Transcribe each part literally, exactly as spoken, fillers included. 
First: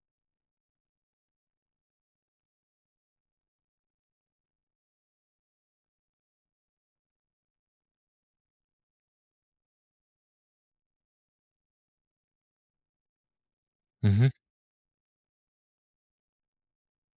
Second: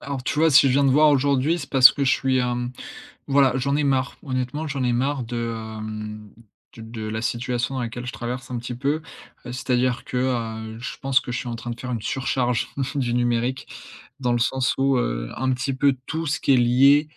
Alors, tu vois, si je viens de voir aujourd'hui, c'est parce que je suis, hem, voilà, j'en ai marre. Honnêtement, j'en ai marre de, hem, de de la situation dans laquelle je traverse un petit peu. Heu, c'est-à-dire que, heu, je pense que je suis en train de faire une surcharge du numérique, Mhm. dans le sens où, heu, un petit peu tout ce qui est lié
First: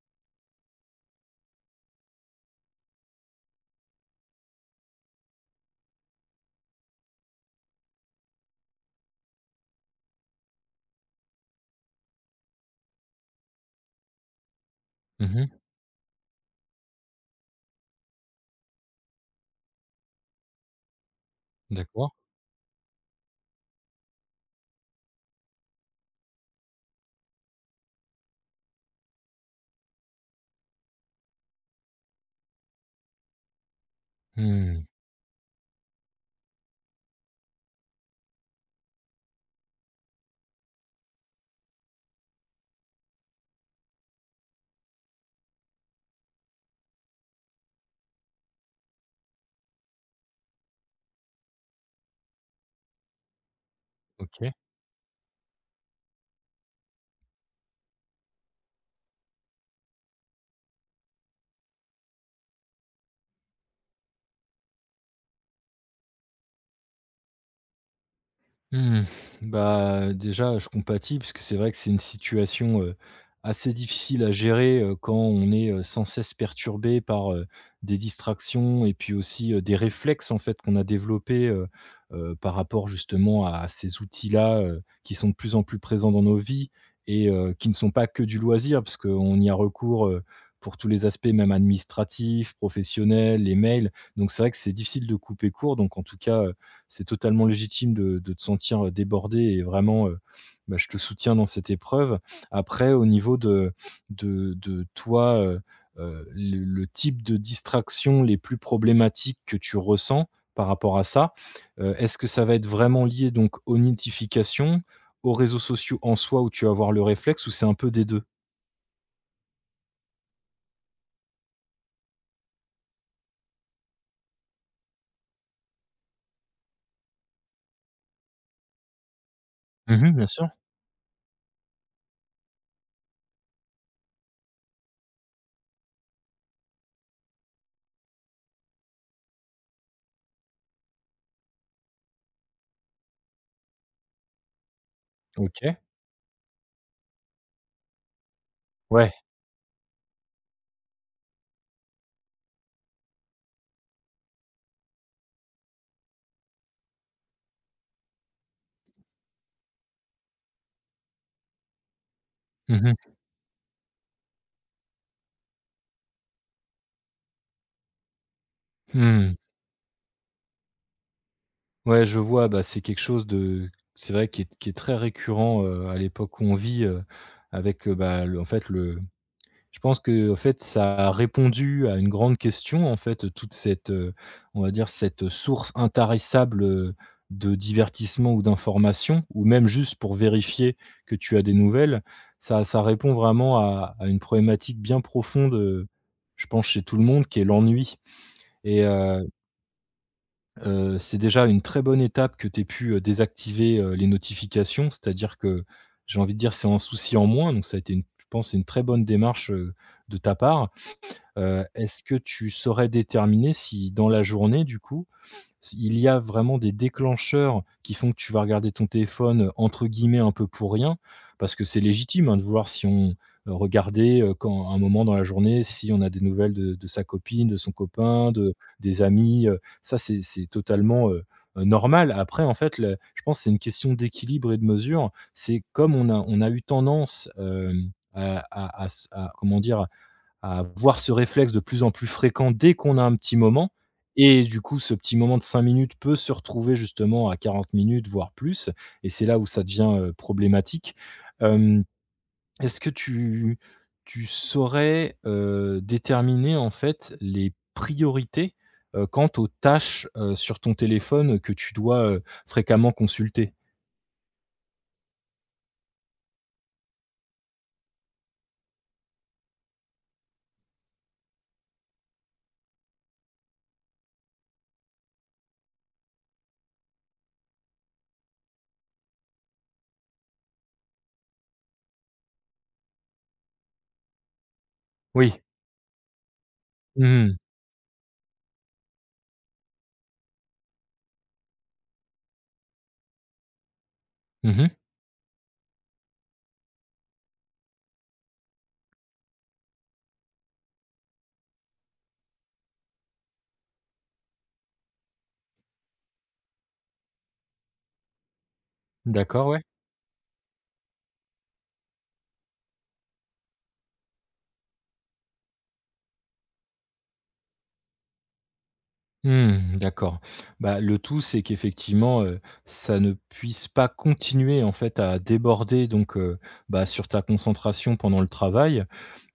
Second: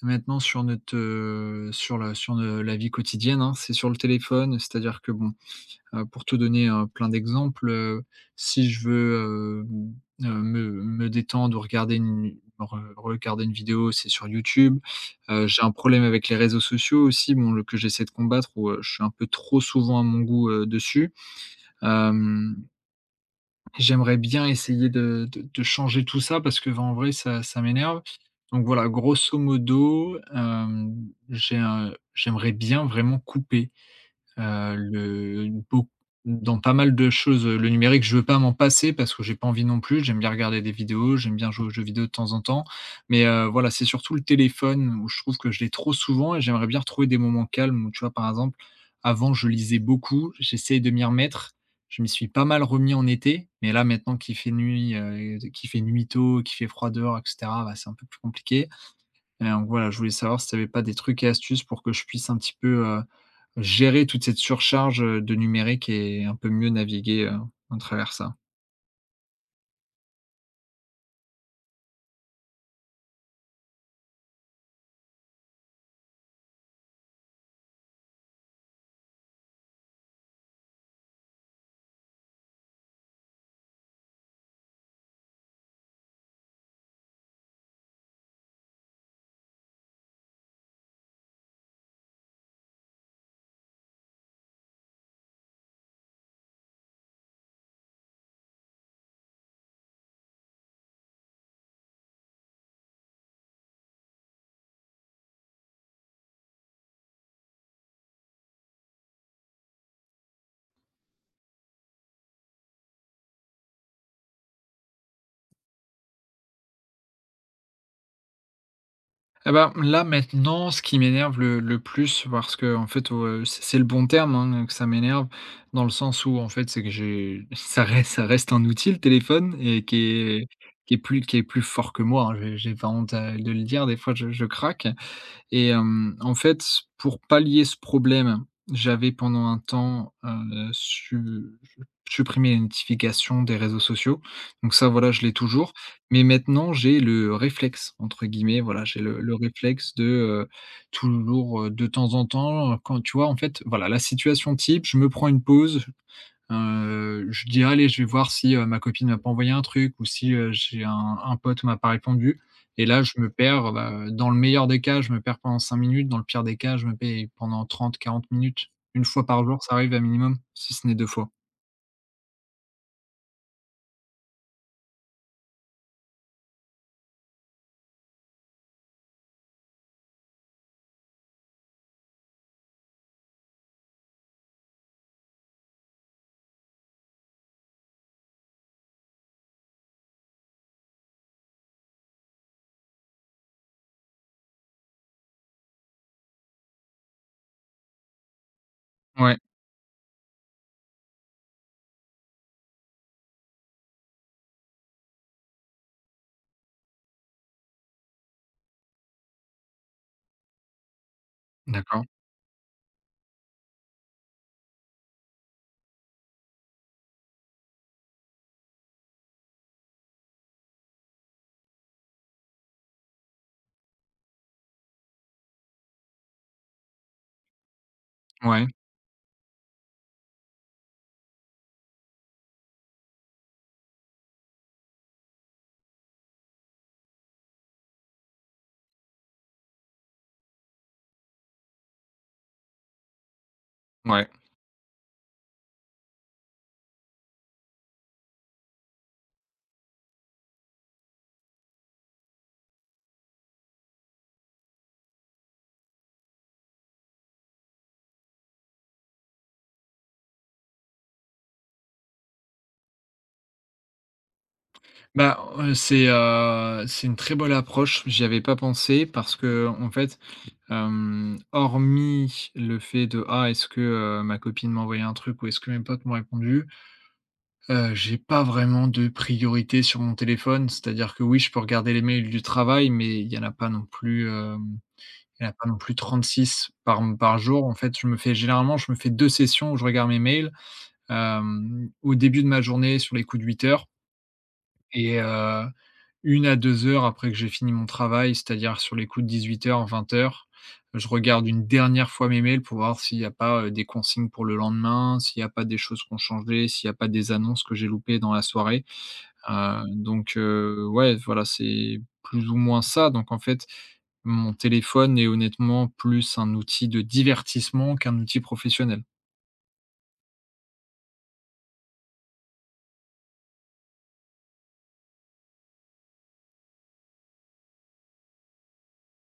maintenant sur notre, heu, sur la sur, heu, la vie quotidienne, hein, c'est sur le téléphone. C'est-à-dire que bon, Heu, pour te donner, heu, plein d'exemples, heu, si je veux, hem, heu, me me détendre regarder une re regarder une vidéo, c'est sur YouTube. Heu, Mhm. J'ai un problème avec les réseaux sociaux aussi, bon, le que j'essaie de combattre où, heu, je suis un peu trop souvent à mon goût, heu, dessus. D'accord. Hem, J'aimerais bien essayer de de de changer tout ça parce que ben, en vrai ça ça m'énerve. Donc voilà, grosso modo, hem, j'ai un j'aimerais bien vraiment couper. Heu, Hmm. Le beau dans pas mal de choses, heu, le numérique, je veux pas m'en passer parce que j'ai pas envie non plus. J'aime bien regarder des vidéos, j'aime bien jouer aux jeux vidéo de temps en temps, mais heu, voilà, c'est surtout le téléphone où je trouve que je l'ai trop souvent et j'aimerais bien retrouver des moments calmes où, tu vois, par exemple, avant, je lisais beaucoup, j'essaye de m'y remettre. Je m'y suis pas mal remis en été, mais là, maintenant qu'il fait OK. nuit, heu, qu'il fait nuit tôt, qu'il fait froid dehors et cetera, bah, c'est un peu plus compliqué et donc voilà, je voulais savoir si tu avais pas des trucs et astuces pour que je puisse un petit peu, heu, gérer toute cette surcharge, heu, de numérique et un peu mieux naviguer, heu, à travers ça. Mmh. Bah, déjà, je compatis parce que c'est vrai que c'est une situation, heu, assez difficile à gérer, heu, quand on est, heu, sans cesse perturbé par, heu, des distractions et puis aussi, heu, des réflexes en fait qu'on a développés, heu heu, par rapport justement à ces outils-là, heu, qui sont de plus en plus présents dans nos vies et heu, qui ne sont pas que du loisir parce qu'on y a recours, heu, pour tous les aspects même administratifs, professionnels, les mails. Donc c'est vrai que c'est difficile de couper court. Donc en tout cas, c'est totalement légitime de de te sentir débordé et vraiment, heu, bah, je te soutiens dans cette épreuve. Après au niveau de de de toi, heu heu, le le type de distraction les plus problématiques que tu ressens par rapport à ça, heu, est-ce que ça va être vraiment lié donc aux notifications, aux réseaux sociaux en soi où tu vas avoir le réflexe, ou c'est un peu des deux? Eh ben là, maintenant, ce qui m'énerve le le plus parce que en fait, heu, c'est c'est le bon terme, hein, que ça m'énerve dans le sens où en fait, c'est que j'ai ça reste ça reste un outil le téléphone et qui Mmh, bien sûr. est qui est plus qui est plus fort que moi, hein. J'ai j'ai pas honte à de le dire, des fois je je craque. Et hem, en fait, pour pallier ce problème, j'avais pendant un temps, heu, su supprimé les notifications des réseaux sociaux. Donc ça, voilà, je l'ai toujours. OK. Mais maintenant, j'ai le «réflexe» entre guillemets, voilà, j'ai Ouais. le le réflexe de, heu, toujours, heu, de temps en temps, quand tu vois, en fait, voilà, la situation type, je me prends une pause. Heu, je dis: «Allez, je vais voir si, heu, ma copine m'a pas envoyé un truc ou si, heu, j'ai un un pote m'a pas répondu» Mmh et là, mh. je me perds, bah, dans le meilleur des cas, je me perds pendant cinq minutes, dans le pire des cas, je me paye pendant trente, quarante minutes. Une fois Mmh. par jour, ça arrive à minimum, si ce n'est deux fois. Ouais, je vois, bah, c'est quelque chose de c'est vrai qui est qui est très récurrent, heu, à l'époque où on vit, heu, avec, heu, bah, le en fait, le je pense que en fait, ça a répondu à une grande question, en fait, toute cette, heu, on va dire, cette source intarissable, heu, de divertissement ou d'information ou même juste pour vérifier que tu as des nouvelles. Ça ça répond vraiment à à une problématique bien profonde, heu, je pense chez tout le monde, qui est l'ennui. Et Ouais, heu, c'est déjà une très bonne étape que tu aies pu, heu, désactiver, heu, les notifications. C'est-à-dire que, j'ai envie de dire, c'est un souci en moins, donc ça a été une, je pense, une très bonne démarche, heu, de ta part. Heu, d'accord. Est-ce que tu saurais déterminer si, dans la journée, du coup, il y a vraiment des déclencheurs qui font que tu vas regarder ton téléphone, heu, entre guillemets «un peu pour rien», parce que c'est légitime, hein, de vouloir, si on euh, regarder, heu, quand un moment dans la journée, si on a des nouvelles de de sa copine, de son copain, de Ouais, des amis, heu, ça c'est c'est totalement, heu heu, normal. Après en fait, le je pense que c'est une question d'équilibre et de mesure. C'est comme on a on a eu tendance, hem, à à à s à comment dire? À voir ce réflexe de plus en plus fréquent dès qu'on a un petit moment ouais. et du coup, ce petit moment de cinq minutes peut se retrouver justement à quarante minutes, voire plus, et c'est là où ça devient, heu, problématique. Hem, est-ce que tu tu saurais, heu, déterminer en fait les priorités, heu, quant aux tâches, heu, sur ton téléphone que tu dois, heu, fréquemment consulter? Bah, heu, c'est, heu, c'est une très bonne approche, j'y avais pas pensé parce que en fait, hem, hormis le fait de: «Ah, est-ce que, heu, ma copine m'a envoyé un truc ou est-ce que mes potes m'ont répondu?» Heu, j'ai pas vraiment de priorité sur mon téléphone, c'est-à-dire que oui, je peux regarder les mails du travail, mais il y en a pas non plus, hem, Oui. il y en a pas non plus trente-six par Mmh mh. par jour. En fait, je me fais généralement, je me fais deux sessions où je regarde mes mails, hem, au début de ma journée sur les coups de huit heures Mmh. et heu une à deux heures après que j'ai fini mon travail, c'est-à-dire sur les coups de dix-huit heures, vingt heures, je regarde une dernière fois mes mails pour voir s'il n'y a pas, heu, des consignes pour le lendemain, s'il n'y a pas des choses qui ont changé, s'il n'y a pas des annonces que j'ai loupées dans la soirée. D'accord, ouais. Heu, donc heu, ouais, voilà, c'est plus ou moins ça. Donc en fait, mon téléphone est honnêtement plus un outil de divertissement qu'un outil professionnel. Mmh, d'accord. Bah, le tout, c'est qu'effectivement, heu, ça ne puisse pas continuer, en fait, à déborder, donc heu, bah, sur ta concentration pendant le travail.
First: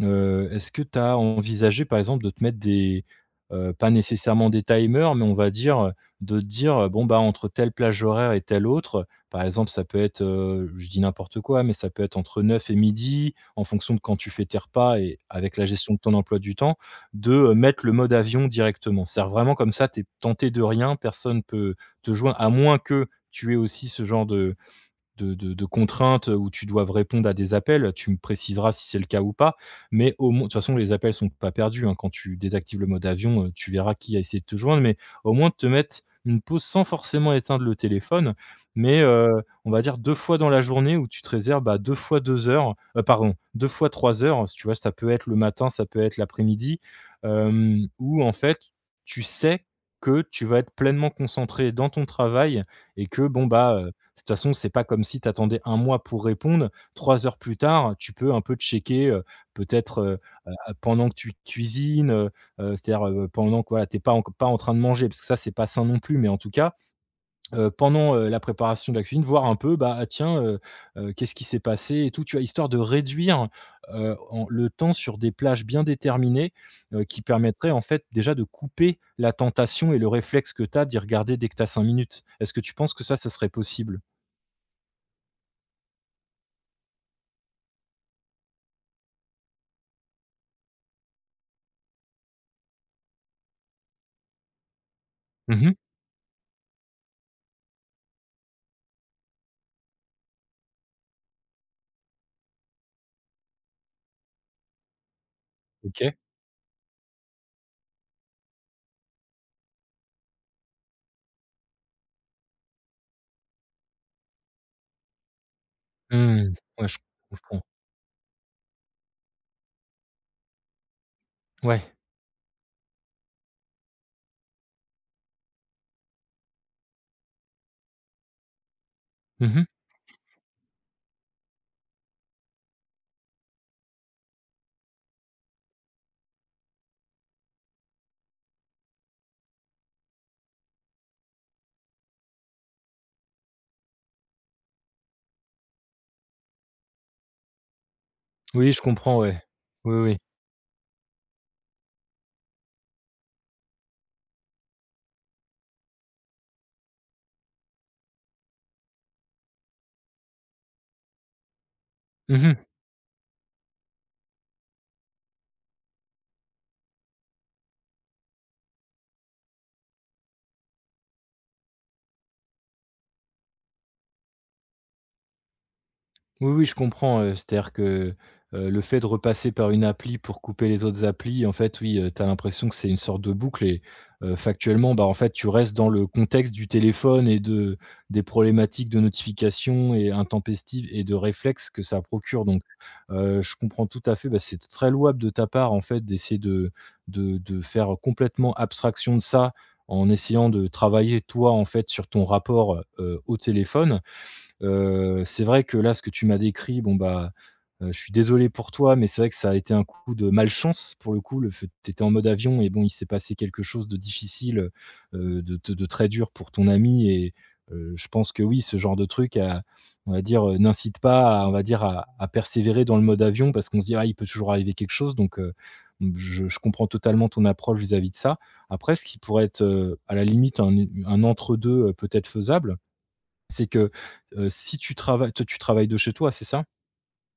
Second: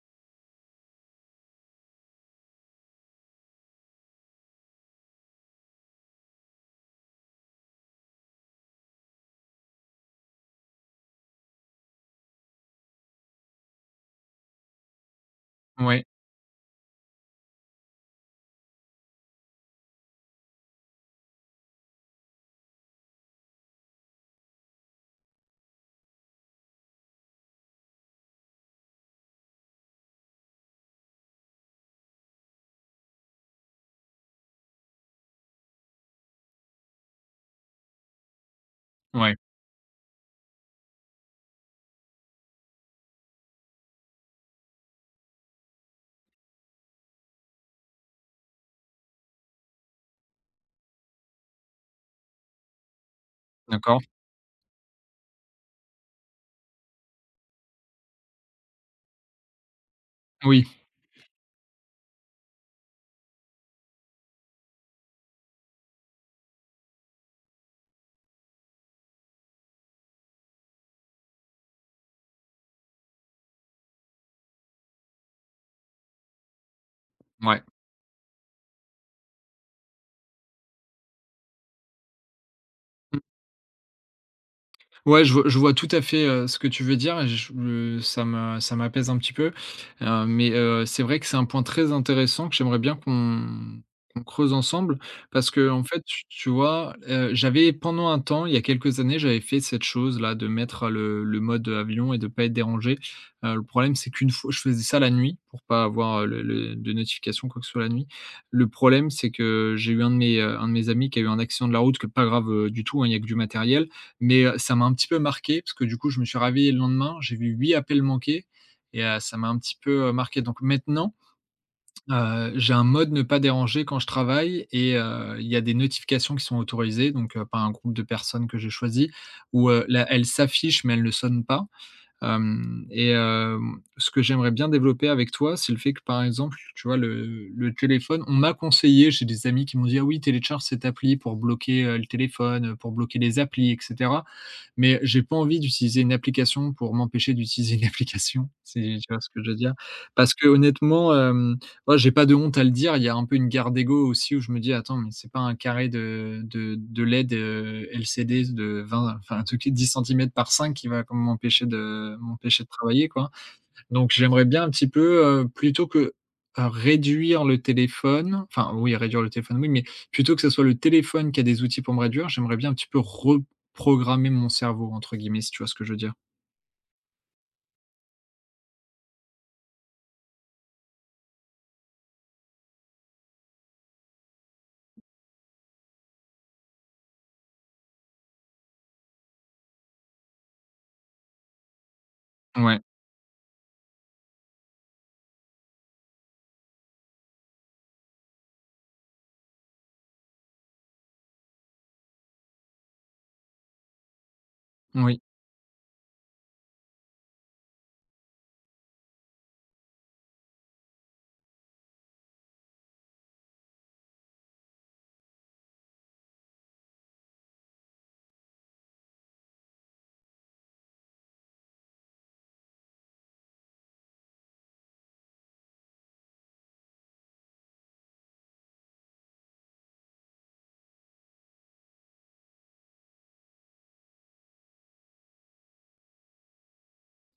Heu, est-ce que tu as envisagé, par exemple, de te mettre des, heu, pas nécessairement des timers, mais on va dire, heu, de te dire, heu: «Bon, bah, entre telle plage horaire et telle autre»? Par exemple, ça peut être, heu, je dis n'importe quoi, mais ça peut être entre neuf et midi, en fonction de quand tu fais tes repas et avec la gestion de Ouais, ton emploi du temps, de, heu, mettre le mode avion directement. C'est-à-dire vraiment comme ça, tu es tenté de rien, personne peut te joindre, à moins que tu aies aussi ce genre de de de de contraintes où tu dois répondre à des appels. Tu me préciseras si c'est le cas ou pas, mais au moins de toute façon, les appels sont pas perdus, hein. Quand tu désactives le mode avion, heu, tu verras qui a essayé de te joindre, mais au moins te mettre une pause sans forcément éteindre le téléphone, mais heu, ouais, on va dire deux fois dans la journée où tu te réserves, bah, deux fois deux heures, heu, pardon, deux fois trois heures, si tu vois? Ça peut être le matin, ça peut être l'après-midi, hem, où en fait, tu sais que tu vas être pleinement concentré dans ton travail. Et que bon, bah, de d'accord. toute façon, c'est pas comme si tu attendais un mois pour répondre. Trois heures plus tard, tu peux un peu checker, heu, peut-être, heu, heu, Oui, pendant que tu cuisines, heu, heu, c'est-à-dire, heu, pendant que, voilà, tu es pas enc pas en train de manger, parce que ça, c'est pas sain non plus, mais en tout cas, heu, pendant, heu, la préparation de la cuisine, voir un peu, bah, ah tiens, heu, heu, qu'est-ce qui s'est passé et tout, tu vois? Histoire de réduire, heu, en le temps sur des plages bien déterminées, heu, qui ouais. permettraient en fait déjà de couper la tentation et le réflexe que tu as d'y regarder dès que tu as cinq minutes. Est-ce que tu penses que ça, ça serait possible? Ouais, je vois je vois tout à fait, heu, ce que tu veux dire et je me ça m'a ça m'apaise un petit peu, heu, mais heu, c'est vrai que c'est un point très intéressant que j'aimerais bien qu'on qu'on creuse ensemble parce que Mmh. en fait, tu tu vois, heu, j'avais pendant un temps, il y a quelques années, j'avais fait cette chose-là de mettre le le mode avion et de pas être dérangé. Heu, le problème, c'est qu'une fois je faisais ça la nuit pour pas OK. avoir, heu, le le de notification quoi que ce soit la nuit. Le problème, c'est que j'ai eu un de mes, heu, un de mes amis qui a eu un accident de la route que pas grave, heu, du tout, hein, il y a que du matériel mais, heu, ça m'a un petit peu marqué parce que du coup, je me suis Mmh. réveillé le Ouais, je lendemain, j'ai vu comprends. huit appels manqués et heu, ça m'a un petit peu, heu, marqué. Donc maintenant, Ouais. heu, j'ai un mode ne pas déranger quand je travaille et heu, il y a des notifications qui sont autorisées, donc heu, par un groupe de personnes que j'ai choisi Mmh mh. où, heu, là, elles s'affichent mais elles ne sonnent pas. Hem et hem, ce que j'aimerais bien développer avec toi, c'est le fait que, par exemple, tu vois, le le téléphone on m'a conseillé, j'ai des amis qui m'ont dit: «Ah oui, télécharge cette appli pour bloquer, heu, le téléphone, pour bloquer les applis, etc.», mais j'ai pas envie d'utiliser une application pour m'empêcher d'utiliser une application, Oui, je si tu comprends, vois ce ouais. que je veux dire? Oui, oui. Parce que honnêtement, hem, moi, j'ai pas de honte à le dire, il y a un peu une garde d'ego aussi où je me dis: «Attends, mais c'est pas un carré de de de L E D, heu, L C D de vingt, enfin, un truc qui est dix centimètres par cinq qui va comme m'empêcher de Mmh mh. m'empêcher de travailler, quoi». Donc j'aimerais bien un petit peu, heu, plutôt que à réduire le téléphone, enfin oui, réduire le téléphone, oui, mais plutôt que ce soit le téléphone qui a des outils pour me réduire, j'aimerais bien un petit peu «reprogrammer mon cerveau» entre guillemets, si tu vois ce que je veux dire? Oui, oui, je comprends, heu, c'est-à-dire que, heu, le fait de repasser par une appli pour couper les autres applis, en fait, oui, heu, tu as l'impression que c'est une sorte de boucle et heu, factuellement, bah, en fait, tu restes dans le contexte du téléphone et de des problématiques de notification et intempestives et de réflexes que ça procure, donc Ouais, heu, je comprends tout à fait, bah, c'est très louable de ta part, en fait, d'essayer de de de faire complètement abstraction de ça, en essayant de travailler toi, en fait, sur ton rapport, heu, au téléphone. oui, Heu, c'est vrai que là, ce que tu m'as décrit, bon, bah, heu, je suis désolé pour toi, mais c'est vrai que ça a été un coup de malchance pour le coup, le fait tu étais en mode avion et bon, il s'est passé quelque chose de difficile, heu, de te de très dur pour ton ami. Et heu, je pense que oui, ce genre de truc a, on va dire, heu, n'incite pas à, on va dire, à à persévérer dans le mode avion, parce qu'on se dit: «Ah, il peut toujours arriver quelque chose», donc heu, mmh, je je comprends totalement ton approche vis-à-vis de ça. Après, ce qui pourrait être, heu, à la limite, un un entre deux heu, peut-être faisable, c'est que, heu, si tu travailles, toi, tu travailles de chez toi, c'est ça?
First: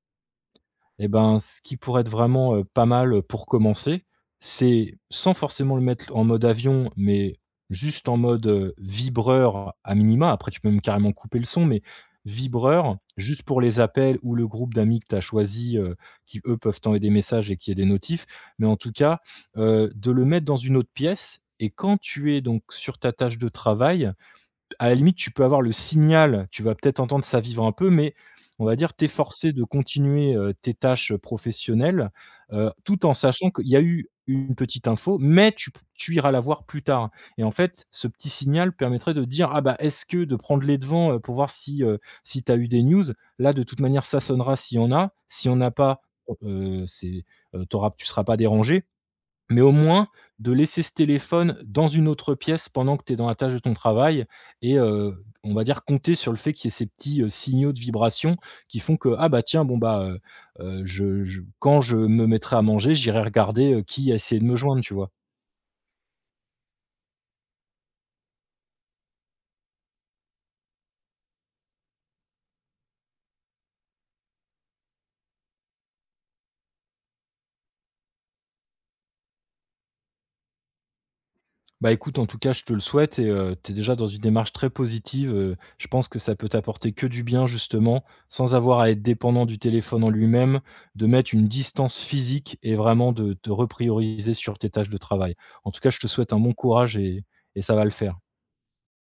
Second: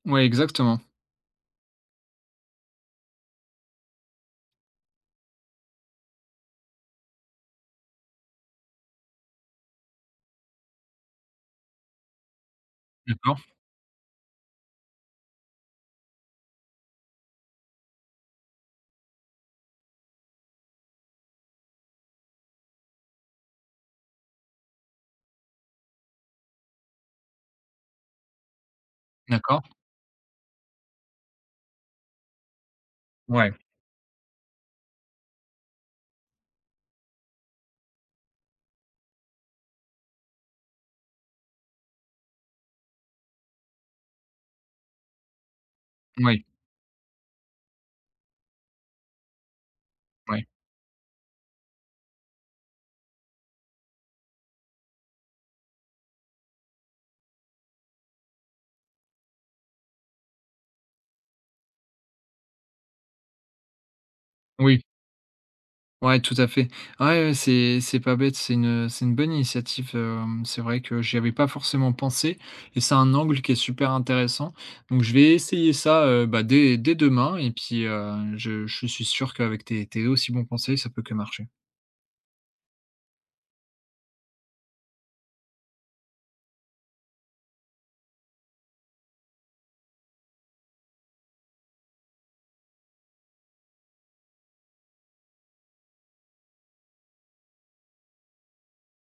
ouais, exactement. Et ben, ce qui pourrait être vraiment, heu, pas mal, pour commencer, c'est sans forcément le mettre en mode avion, mais juste en mode, heu, vibreur à minima. Après, tu peux même carrément couper le son, mais vibreur D'accord, juste pour les appels ou le groupe d'amis que tu as choisi, heu, qui eux peuvent t'envoyer des messages et qui y ait des notifs. Mais en tout cas, heu, de le mettre dans une autre pièce, et quand tu es donc sur ta tâche de travail, à la limite, tu peux avoir le signal, tu vas peut-être entendre ça vivre un peu, mais on va dire, t'es forcé de d'accord. continuer, heu, tes tâches professionnelles, heu, tout en sachant Ouais, qu'il y a eu une petite info, mais tu tu iras la voir plus tard. Et en fait, ce petit signal permettrait de dire: «Ah bah, est-ce que», de prendre les devants, heu, pour voir si, heu, si tu as eu des news. Là, de toute manière, ça sonnera s'il y en a. Si on n'a pas, oui, heu, c'est, heu, tu auras tu ne seras pas dérangé, mais au moins, ouais. de laisser ce téléphone dans une autre pièce pendant que tu es dans la tâche de ton travail, et heu, on va dire compter sur le fait qu'il y ait ces petits, heu, signaux de vibration qui font que: «Ah bah tiens, bon bah, heu heu, je je quand je me mettrai à manger, j'irai regarder, heu, qui a essayé de me joindre», Oui. tu vois? Ouais, tout à fait. Ouais, ouais, c'est c'est pas bête, c'est une, c'est une bonne initiative, hem, c'est vrai que j'y avais pas forcément pensé et c'est un angle qui est super intéressant. Donc je vais essayer ça, heu, bah, dès dès demain et puis, heu, je je suis sûr qu'avec tes tes aussi bons conseils, ça peut que marcher. Bah, écoute, en tout cas, je te le souhaite et heu, tu déjà dans une démarche très positive, heu, je pense que ça peut t'apporter que du bien, justement, sans avoir à être dépendant du téléphone en lui-même, de mettre une distance physique et vraiment de te reprioriser sur tes tâches de travail. En tout cas, je te souhaite un bon courage, et et ça va le faire.